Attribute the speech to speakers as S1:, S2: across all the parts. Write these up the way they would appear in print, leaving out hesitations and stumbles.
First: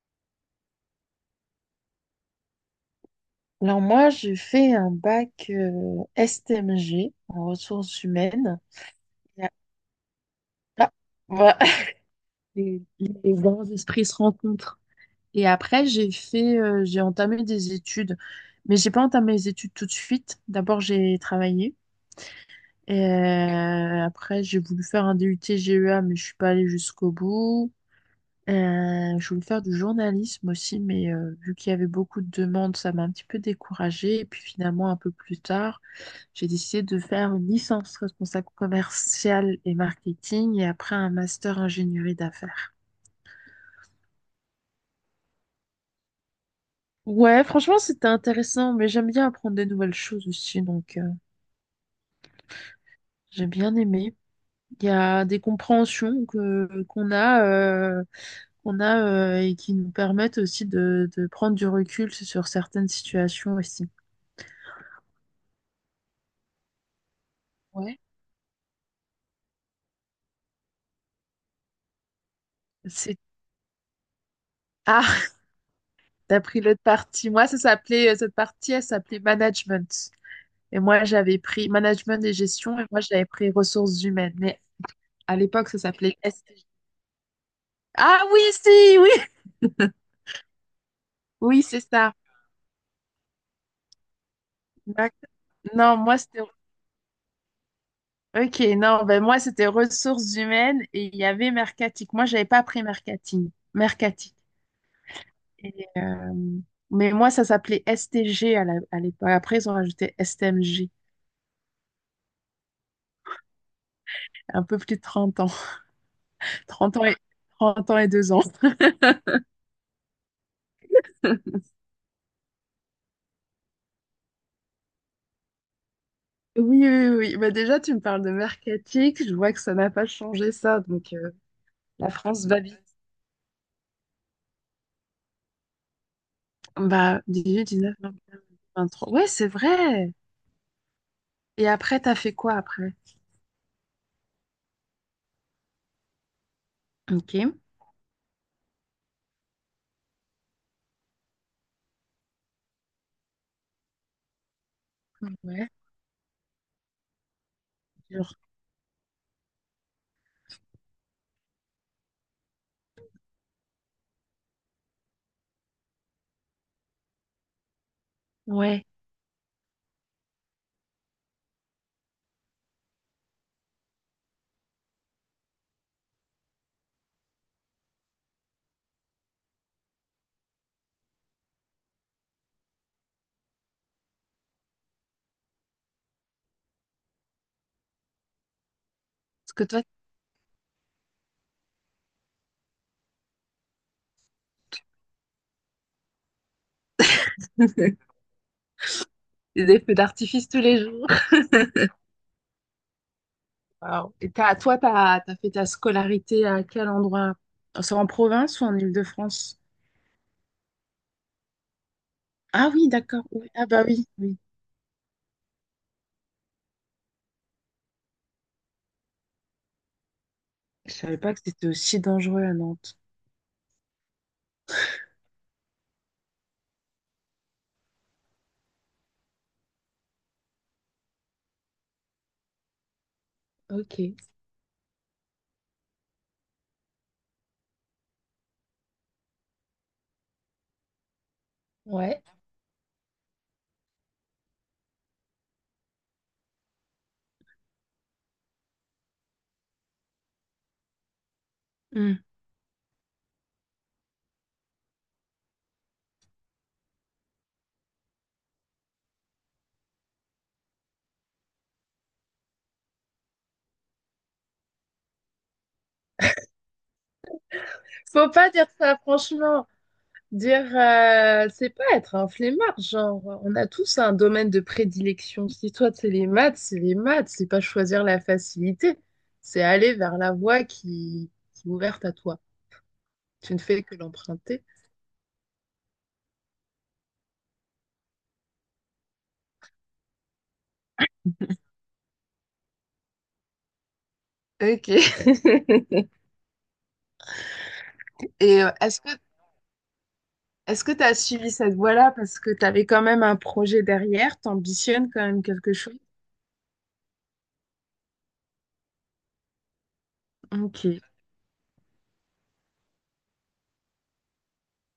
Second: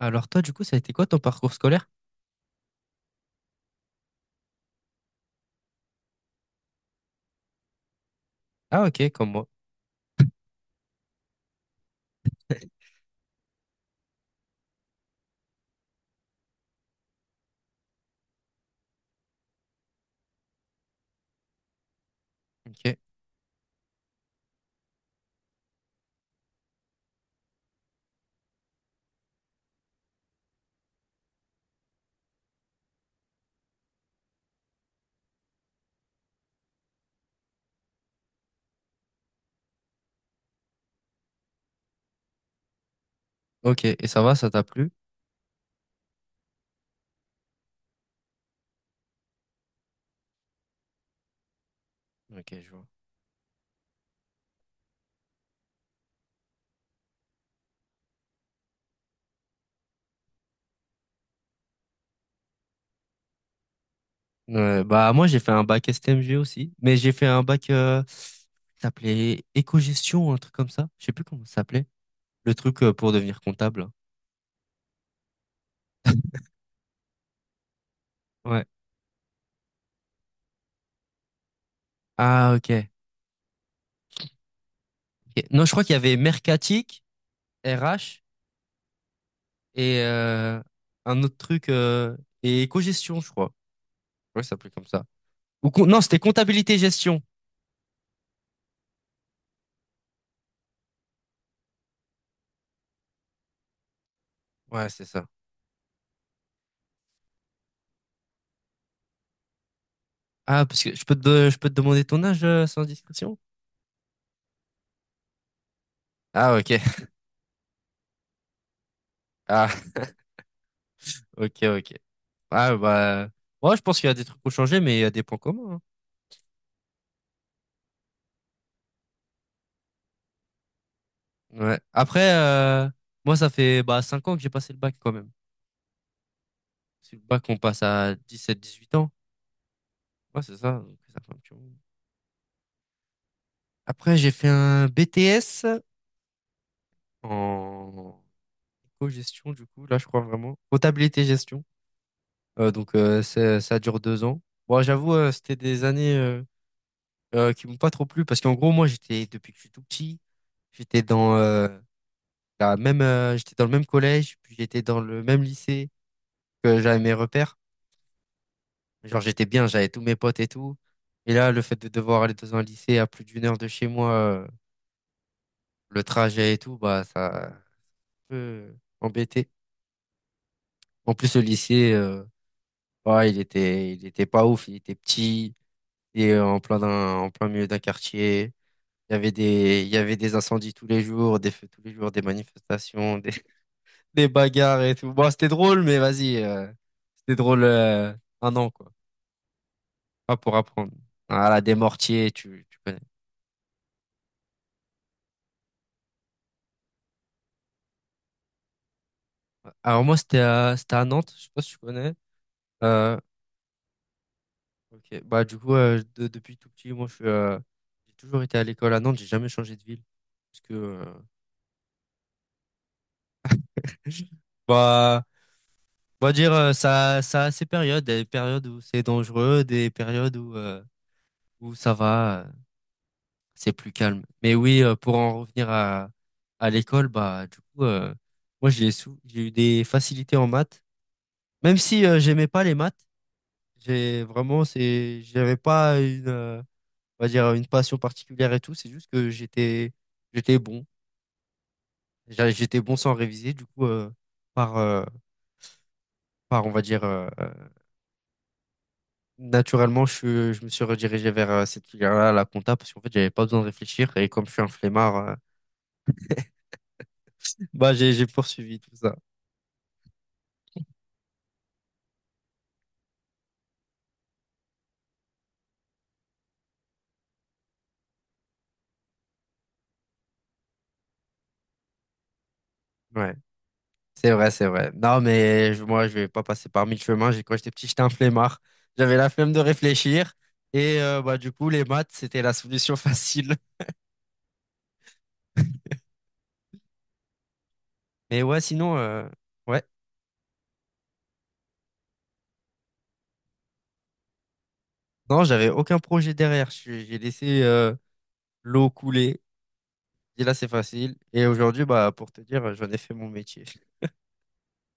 S1: Alors toi, du coup, ça a été quoi ton parcours scolaire?
S2: Alors moi, j'ai fait un bac STMG en ressources humaines.
S1: Ah ok, comme
S2: Et
S1: moi.
S2: ah, voilà. Les grands esprits se rencontrent. Et après, j'ai entamé des études, mais j'ai pas entamé les études tout de suite. D'abord, j'ai travaillé.
S1: Ok.
S2: Et après, j'ai voulu faire un DUT GEA, mais je suis pas allée jusqu'au bout. Je voulais faire du journalisme aussi, mais vu qu'il y avait beaucoup de demandes, ça m'a un petit peu découragée. Et puis finalement, un peu plus tard. J'ai décidé de faire une licence responsable commerciale et marketing et après un master ingénierie d'affaires.
S1: Ok, et ça va, ça t'a plu?
S2: Ouais, franchement, c'était intéressant, mais j'aime bien apprendre de nouvelles choses aussi, donc
S1: Ok, je vois.
S2: j'ai bien aimé. Il y a des compréhensions qu'on a, et qui nous permettent aussi de prendre du recul sur certaines situations aussi.
S1: Bah moi, j'ai fait un bac STMG aussi, mais j'ai fait un bac
S2: Ouais.
S1: qui s'appelait éco-gestion, un truc comme ça. Je sais plus comment ça s'appelait. Le truc pour
S2: C'est...
S1: devenir comptable.
S2: Ah, t'as pris l'autre partie. Moi, cette
S1: Ouais.
S2: partie, elle s'appelait management. Et moi, j'avais pris management et
S1: Ah
S2: gestion, et
S1: ok.
S2: moi, j'avais pris ressources humaines. Mais à
S1: Ok. Non,
S2: l'époque,
S1: je
S2: ça
S1: crois qu'il y avait
S2: s'appelait STG.
S1: mercatique, RH
S2: Ah oui, si, oui,
S1: et un autre
S2: oui,
S1: truc
S2: c'est ça.
S1: et éco-gestion, je crois. Ouais, ça s'appelait comme ça.
S2: D'ac- Non,
S1: Non,
S2: moi,
S1: c'était
S2: c'était...
S1: comptabilité-gestion.
S2: Ok, non, ben moi, c'était ressources humaines et il y avait mercatique. Moi, j'avais pas pris mercating, mercatique.
S1: Ouais, c'est ça.
S2: Et, euh, Mais moi, ça s'appelait STG à l'époque. Après, ils ont rajouté
S1: Ah, parce
S2: STMG.
S1: que je peux te demander ton âge sans discrétion.
S2: Un peu plus de 30 ans.
S1: Ah, ok.
S2: 30 ans et, 30 ans et 2 ans.
S1: Ah, ok, ok. Ah, bah, moi, je pense qu'il y a des trucs qui ont changé, mais il y a des points communs, hein.
S2: Oui, oui, oui, oui. Bah déjà, tu me parles de mercatique. Je vois que ça n'a pas changé ça. Donc,
S1: Ouais.
S2: la
S1: Après,
S2: France va vite.
S1: moi, ça fait bah, 5 ans que j'ai passé le bac quand même. C'est
S2: Bah,
S1: le bac, on
S2: 18,
S1: passe
S2: 19, 20,
S1: à 17 18 ans.
S2: 23. Ouais, c'est vrai.
S1: Ouais, c'est ça. Donc ça fait un petit
S2: Et
S1: moment.
S2: après, t'as fait quoi après?
S1: Après, j'ai fait un BTS
S2: Ok.
S1: en co-gestion, du coup, là, je crois vraiment. Comptabilité-gestion. Donc, ça dure 2 ans. Bon, j'avoue, c'était
S2: Ouais.
S1: des années qui m'ont pas trop plu,
S2: Genre,
S1: parce qu'en gros, moi, j'étais depuis que je suis tout petit, j'étais dans la même j'étais dans le même collège, puis j'étais dans le même lycée, que j'avais mes repères,
S2: ouais.
S1: genre j'étais bien, j'avais tous mes potes et tout. Et là, le fait de devoir aller dans un lycée à plus d'1 heure de chez moi, le trajet et tout, bah ça a un peu embêté. En plus, le lycée, bah, il était pas ouf, il était petit et en plein milieu d'un quartier, il y avait
S2: Parce que
S1: des,
S2: toi,
S1: il y avait des incendies tous les jours, des feux tous les jours, des manifestations, des bagarres et tout. Bon, c'était drôle, mais vas-y, c'était drôle
S2: t'as
S1: un an, quoi.
S2: des feux
S1: Pas
S2: d'artifice
S1: pour
S2: tous les
S1: apprendre.
S2: jours.
S1: Voilà, des mortiers, tu connais.
S2: Waouh. Et toi, t'as fait ta scolarité à quel endroit? C'est en province ou en Île-de-France?
S1: Alors moi, c'était à Nantes, je sais pas si tu connais.
S2: Ah oui,
S1: Euh,
S2: d'accord. Oui. Ah bah oui, oui.
S1: ok, bah du coup, depuis tout petit, moi, j'ai toujours été à l'école à Nantes, j'ai jamais changé de ville. Parce que,
S2: Je savais pas que c'était aussi dangereux à Nantes.
S1: bah, on va dire, ça a ses périodes, des périodes où c'est dangereux, des périodes où ça va, c'est plus
S2: Ok.
S1: calme. Mais oui, pour en revenir à l'école, bah, du coup, moi, j'ai eu des facilités en maths. Même si
S2: Ouais.
S1: j'aimais pas les maths, j'avais pas une, on va dire, une passion particulière et tout. C'est juste que j'étais bon. J'étais bon sans réviser. Du coup, par, euh, par, on va dire, naturellement, je me suis redirigé vers cette filière-là, la compta, parce qu'en fait, j'avais pas besoin de réfléchir. Et comme je suis un flemmard, bah, j'ai
S2: Faut pas dire
S1: poursuivi tout
S2: ça,
S1: ça.
S2: franchement. Dire, c'est pas être un flemmard, genre, on a tous un domaine de prédilection. Si toi, c'est les maths, c'est les maths, c'est pas choisir la facilité, c'est aller vers la voie qui est ouverte à toi.
S1: Ouais.
S2: Tu ne fais que
S1: C'est vrai,
S2: l'emprunter.
S1: c'est vrai. Non, mais moi, je vais pas passer par mille chemins. Quand j'étais petit, j'étais un flemmard. J'avais la flemme de réfléchir. Et bah, du coup, les maths, c'était la solution facile.
S2: Ok.
S1: Mais ouais,
S2: Et
S1: sinon,
S2: est-ce que
S1: ouais.
S2: est-ce que tu as suivi cette voie-là parce que tu avais quand même un projet derrière, t'ambitionnes quand même
S1: Non, j'avais
S2: quelque
S1: aucun
S2: chose?
S1: projet derrière. J'ai laissé l'eau couler. Et là, c'est
S2: Ok.
S1: facile. Et aujourd'hui, bah, pour te dire, j'en ai fait mon métier.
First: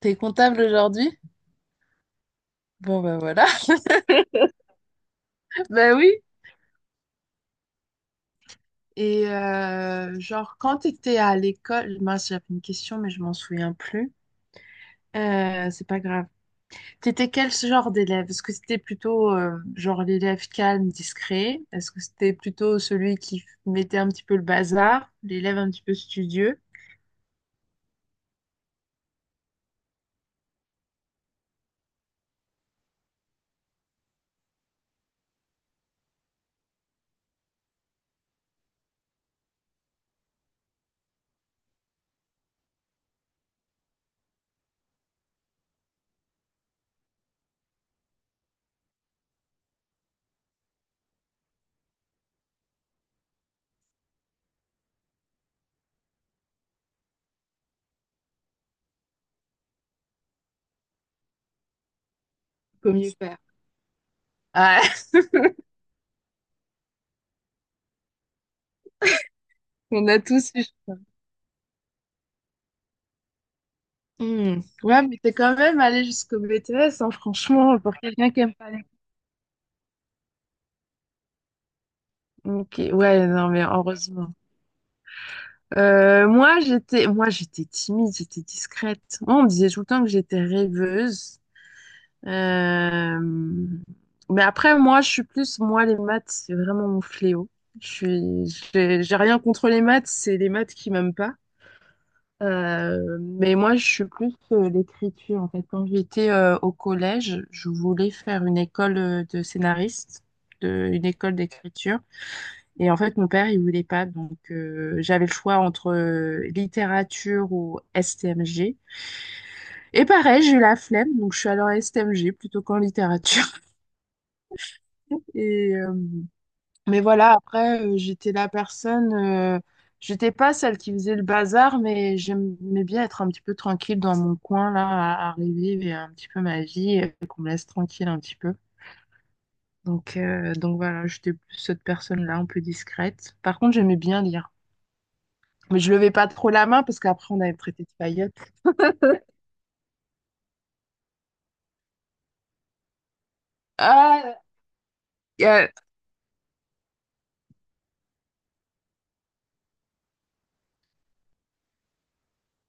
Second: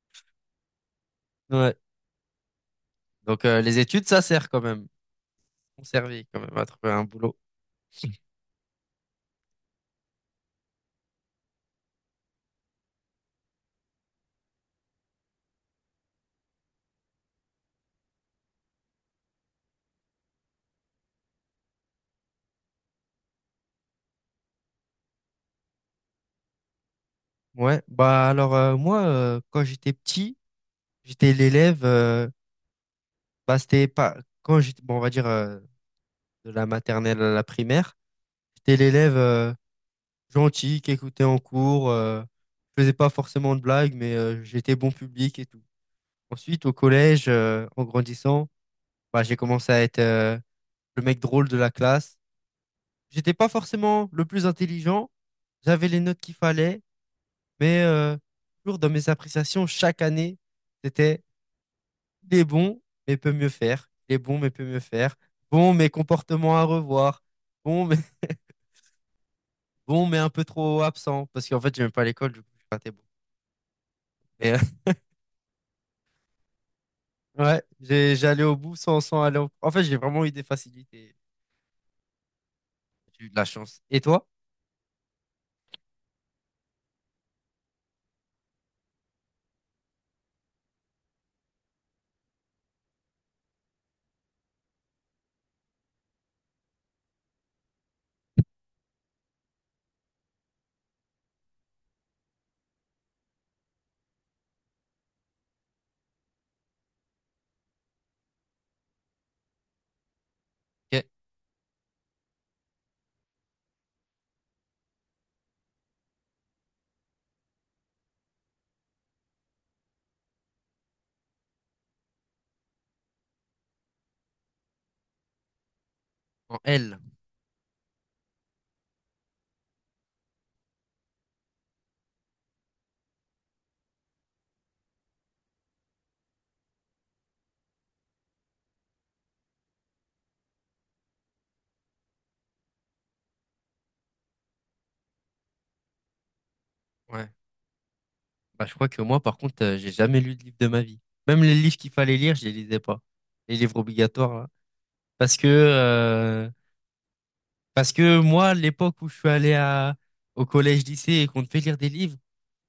S2: T'es comptable aujourd'hui?
S1: Ouais.
S2: Bon ben
S1: Donc,
S2: voilà.
S1: les études, ça sert quand même. On
S2: Ben oui,
S1: servi quand même à trouver un boulot.
S2: et genre, quand tu étais à l'école, moi j'avais une question, mais je m'en souviens plus. C'est pas grave. T'étais quel genre d'élève? Est-ce que c'était plutôt genre l'élève calme, discret? Est-ce que c'était plutôt celui qui mettait un petit peu le bazar, l'élève un petit peu studieux?
S1: Ouais. Bah, alors, quand j'étais petit, j'étais l'élève. Bah, c'était pas quand j'étais, bon, on va dire de la maternelle à la primaire, j'étais l'élève gentil qui écoutait en cours, je faisais pas forcément de blagues, mais j'étais bon public et tout. Ensuite, au collège, en grandissant, bah, j'ai commencé à être le mec drôle de la classe. J'étais pas forcément le plus intelligent, j'avais les notes qu'il fallait, mais toujours dans mes appréciations chaque année, c'était: Il est bon,
S2: Comme une
S1: mais peut
S2: paire.
S1: mieux faire. Il est bon, mais peut mieux
S2: Ah,
S1: faire. Bon, mais comportement à revoir. Bon, mais bon,
S2: on
S1: mais
S2: a
S1: un peu
S2: tous eu, je
S1: trop
S2: crois.
S1: absent. Parce qu'en fait, j'aime pas l'école, du coup, j'ai raté beaucoup. Mais, euh,
S2: Hmm. Ouais, mais t'es quand même allé jusqu'au BTS, hein,
S1: ouais,
S2: franchement, pour quelqu'un qui
S1: j'allais
S2: aime.
S1: au bout sans aller au… En fait, j'ai vraiment eu des facilités.
S2: Ok,
S1: J'ai
S2: ouais,
S1: eu de la
S2: non, mais
S1: chance. Et toi?
S2: heureusement. Moi, j'étais timide, j'étais discrète. Moi, on me disait tout le temps que j'étais rêveuse. Euh, Mais après, moi, les maths, c'est vraiment mon fléau. Je suis. J'ai rien contre les maths, c'est les maths qui m'aiment pas. Mais moi, je suis plus l'écriture. En fait, quand j'étais au collège, je voulais faire une école de scénariste,
S1: Ok.
S2: une école d'écriture. Et en fait, mon père, il voulait pas. Donc, j'avais le choix entre littérature ou STMG. Et pareil, j'ai eu la flemme, donc je suis allée en STMG plutôt qu'en littérature. Et, euh,
S1: En L.
S2: mais voilà, après, j'étais la personne, j'étais pas celle qui faisait le bazar, mais j'aimais bien être un petit peu tranquille dans mon coin, là, à revivre et un petit peu ma vie, et qu'on me laisse tranquille un petit peu. Donc voilà, j'étais plus cette personne-là, un peu discrète. Par contre, j'aimais bien lire. Mais je levais pas trop la main parce
S1: Ouais.
S2: qu'après on allait me traiter de paillotte.
S1: Bah, je crois que moi, par contre, j'ai jamais lu de livre de ma vie. Même les livres qu'il fallait lire, je les lisais pas. Les livres obligatoires,
S2: Ah,
S1: là. Parce que,
S2: euh,
S1: euh, Parce que moi, l'époque où je suis allé au collège-lycée et qu'on te fait lire des livres,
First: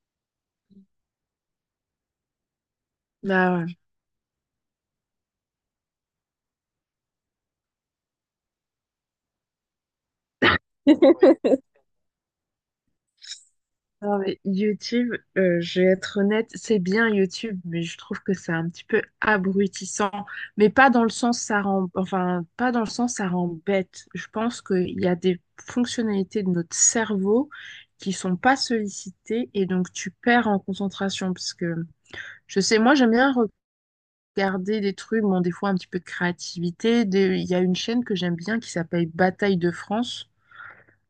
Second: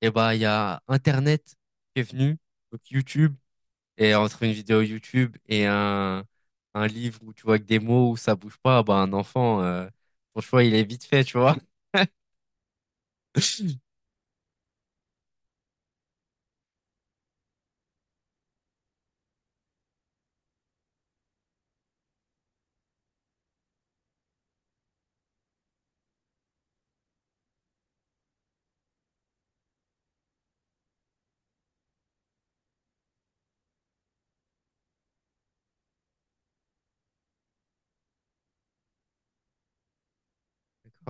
S1: et bah il y a Internet qui est venu, donc YouTube,
S2: bah ouais.
S1: et entre une vidéo YouTube et un livre où tu vois que des mots où ça bouge pas, bah un enfant, son choix il est vite fait, tu vois.
S2: Non, mais YouTube, je vais être honnête, c'est bien YouTube, mais je trouve que c'est un petit peu abrutissant. Mais pas dans le sens ça rend, enfin pas dans le sens ça rend bête. Je pense qu'il y a des fonctionnalités de notre cerveau qui sont pas sollicitées et donc tu perds en concentration parce que je sais, moi j'aime bien regarder des trucs, bon, des fois un petit peu de créativité. Il y a une chaîne que j'aime bien qui s'appelle Bataille de France.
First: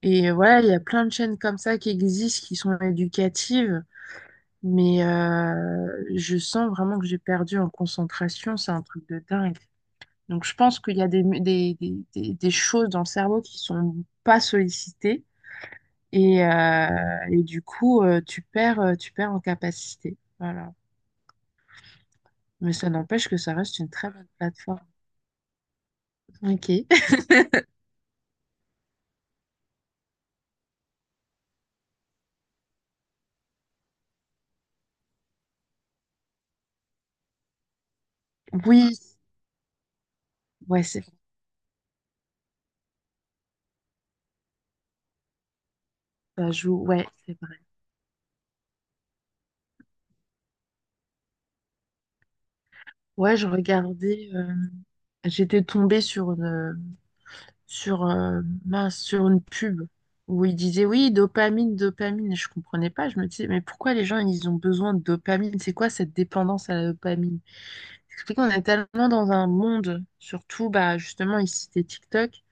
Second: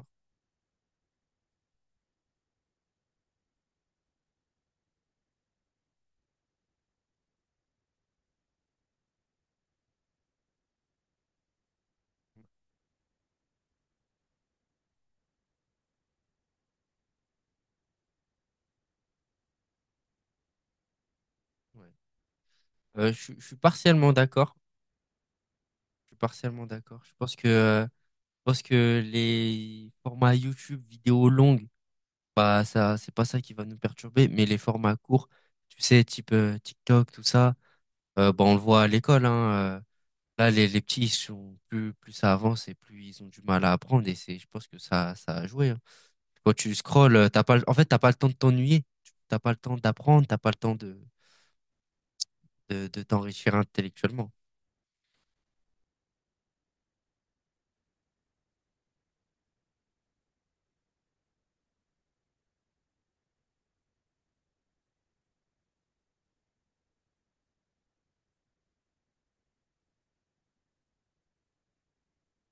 S2: Et voilà, il y a plein de chaînes comme ça qui existent, qui sont éducatives. Mais je sens vraiment que j'ai perdu en concentration. C'est un truc de dingue. Donc je pense qu'il y a des choses dans le cerveau qui sont pas sollicitées. Et, euh, et du coup, tu perds en capacité. Voilà.
S1: Ouais.
S2: Mais ça
S1: Euh, je,
S2: n'empêche
S1: suis
S2: que
S1: je
S2: ça
S1: suis
S2: reste une très
S1: partiellement
S2: bonne
S1: d'accord.
S2: plateforme.
S1: Je suis partiellement
S2: Ok.
S1: d'accord. Je pense que, euh, je pense que les formats YouTube, vidéos longues, bah ça, c'est pas ça qui va nous perturber, mais les formats courts, tu sais, type TikTok, tout ça, bah on le voit à
S2: Oui.
S1: l'école, hein. Là, les
S2: Ouais,
S1: petits,
S2: c'est
S1: ils sont plus, plus ça avance et plus ils ont du mal à apprendre. Je pense que ça a joué, hein.
S2: ça
S1: Quand tu
S2: joue. Ouais,
S1: scrolles,
S2: c'est
S1: t'as pas,
S2: vrai.
S1: le- en fait, t'as pas le temps de t'ennuyer. T'as pas le temps d'apprendre. T'as pas le temps de
S2: Ouais, je
S1: t'enrichir intellectuellement.
S2: regardais. J'étais tombée sur une pub où ils disaient oui, dopamine, dopamine. Et je comprenais pas. Je me disais mais pourquoi les gens ils ont besoin de dopamine? C'est quoi cette dépendance à la dopamine? C'est qu'on est tellement dans un monde, surtout bah justement ici c'était TikTok.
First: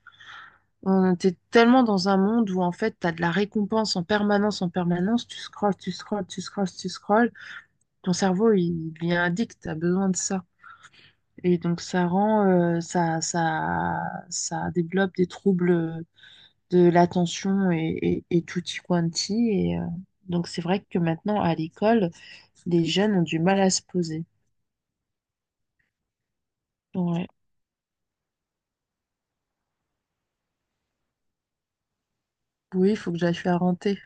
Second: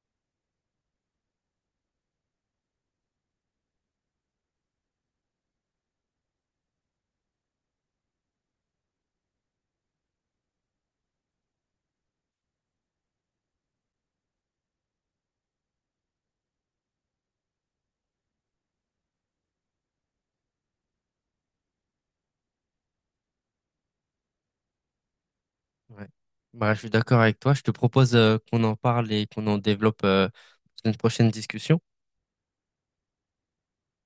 S2: On était tellement dans un monde où en fait t'as de la récompense en permanence, en permanence. Tu scrolles, tu scrolles, tu scrolles, tu scrolles. Ton cerveau il est addict. T'as besoin de ça. Et donc ça rend, ça, ça, ça développe des troubles de l'attention et tutti quanti. Donc c'est vrai que maintenant à l'école, les jeunes ont du mal à se poser.
S1: Ouais. Bah, je suis d'accord
S2: Ouais.
S1: avec toi. Je te propose, qu'on en parle et qu'on en développe, dans une prochaine discussion.
S2: Oui, il faut que j'aille faire rentrer.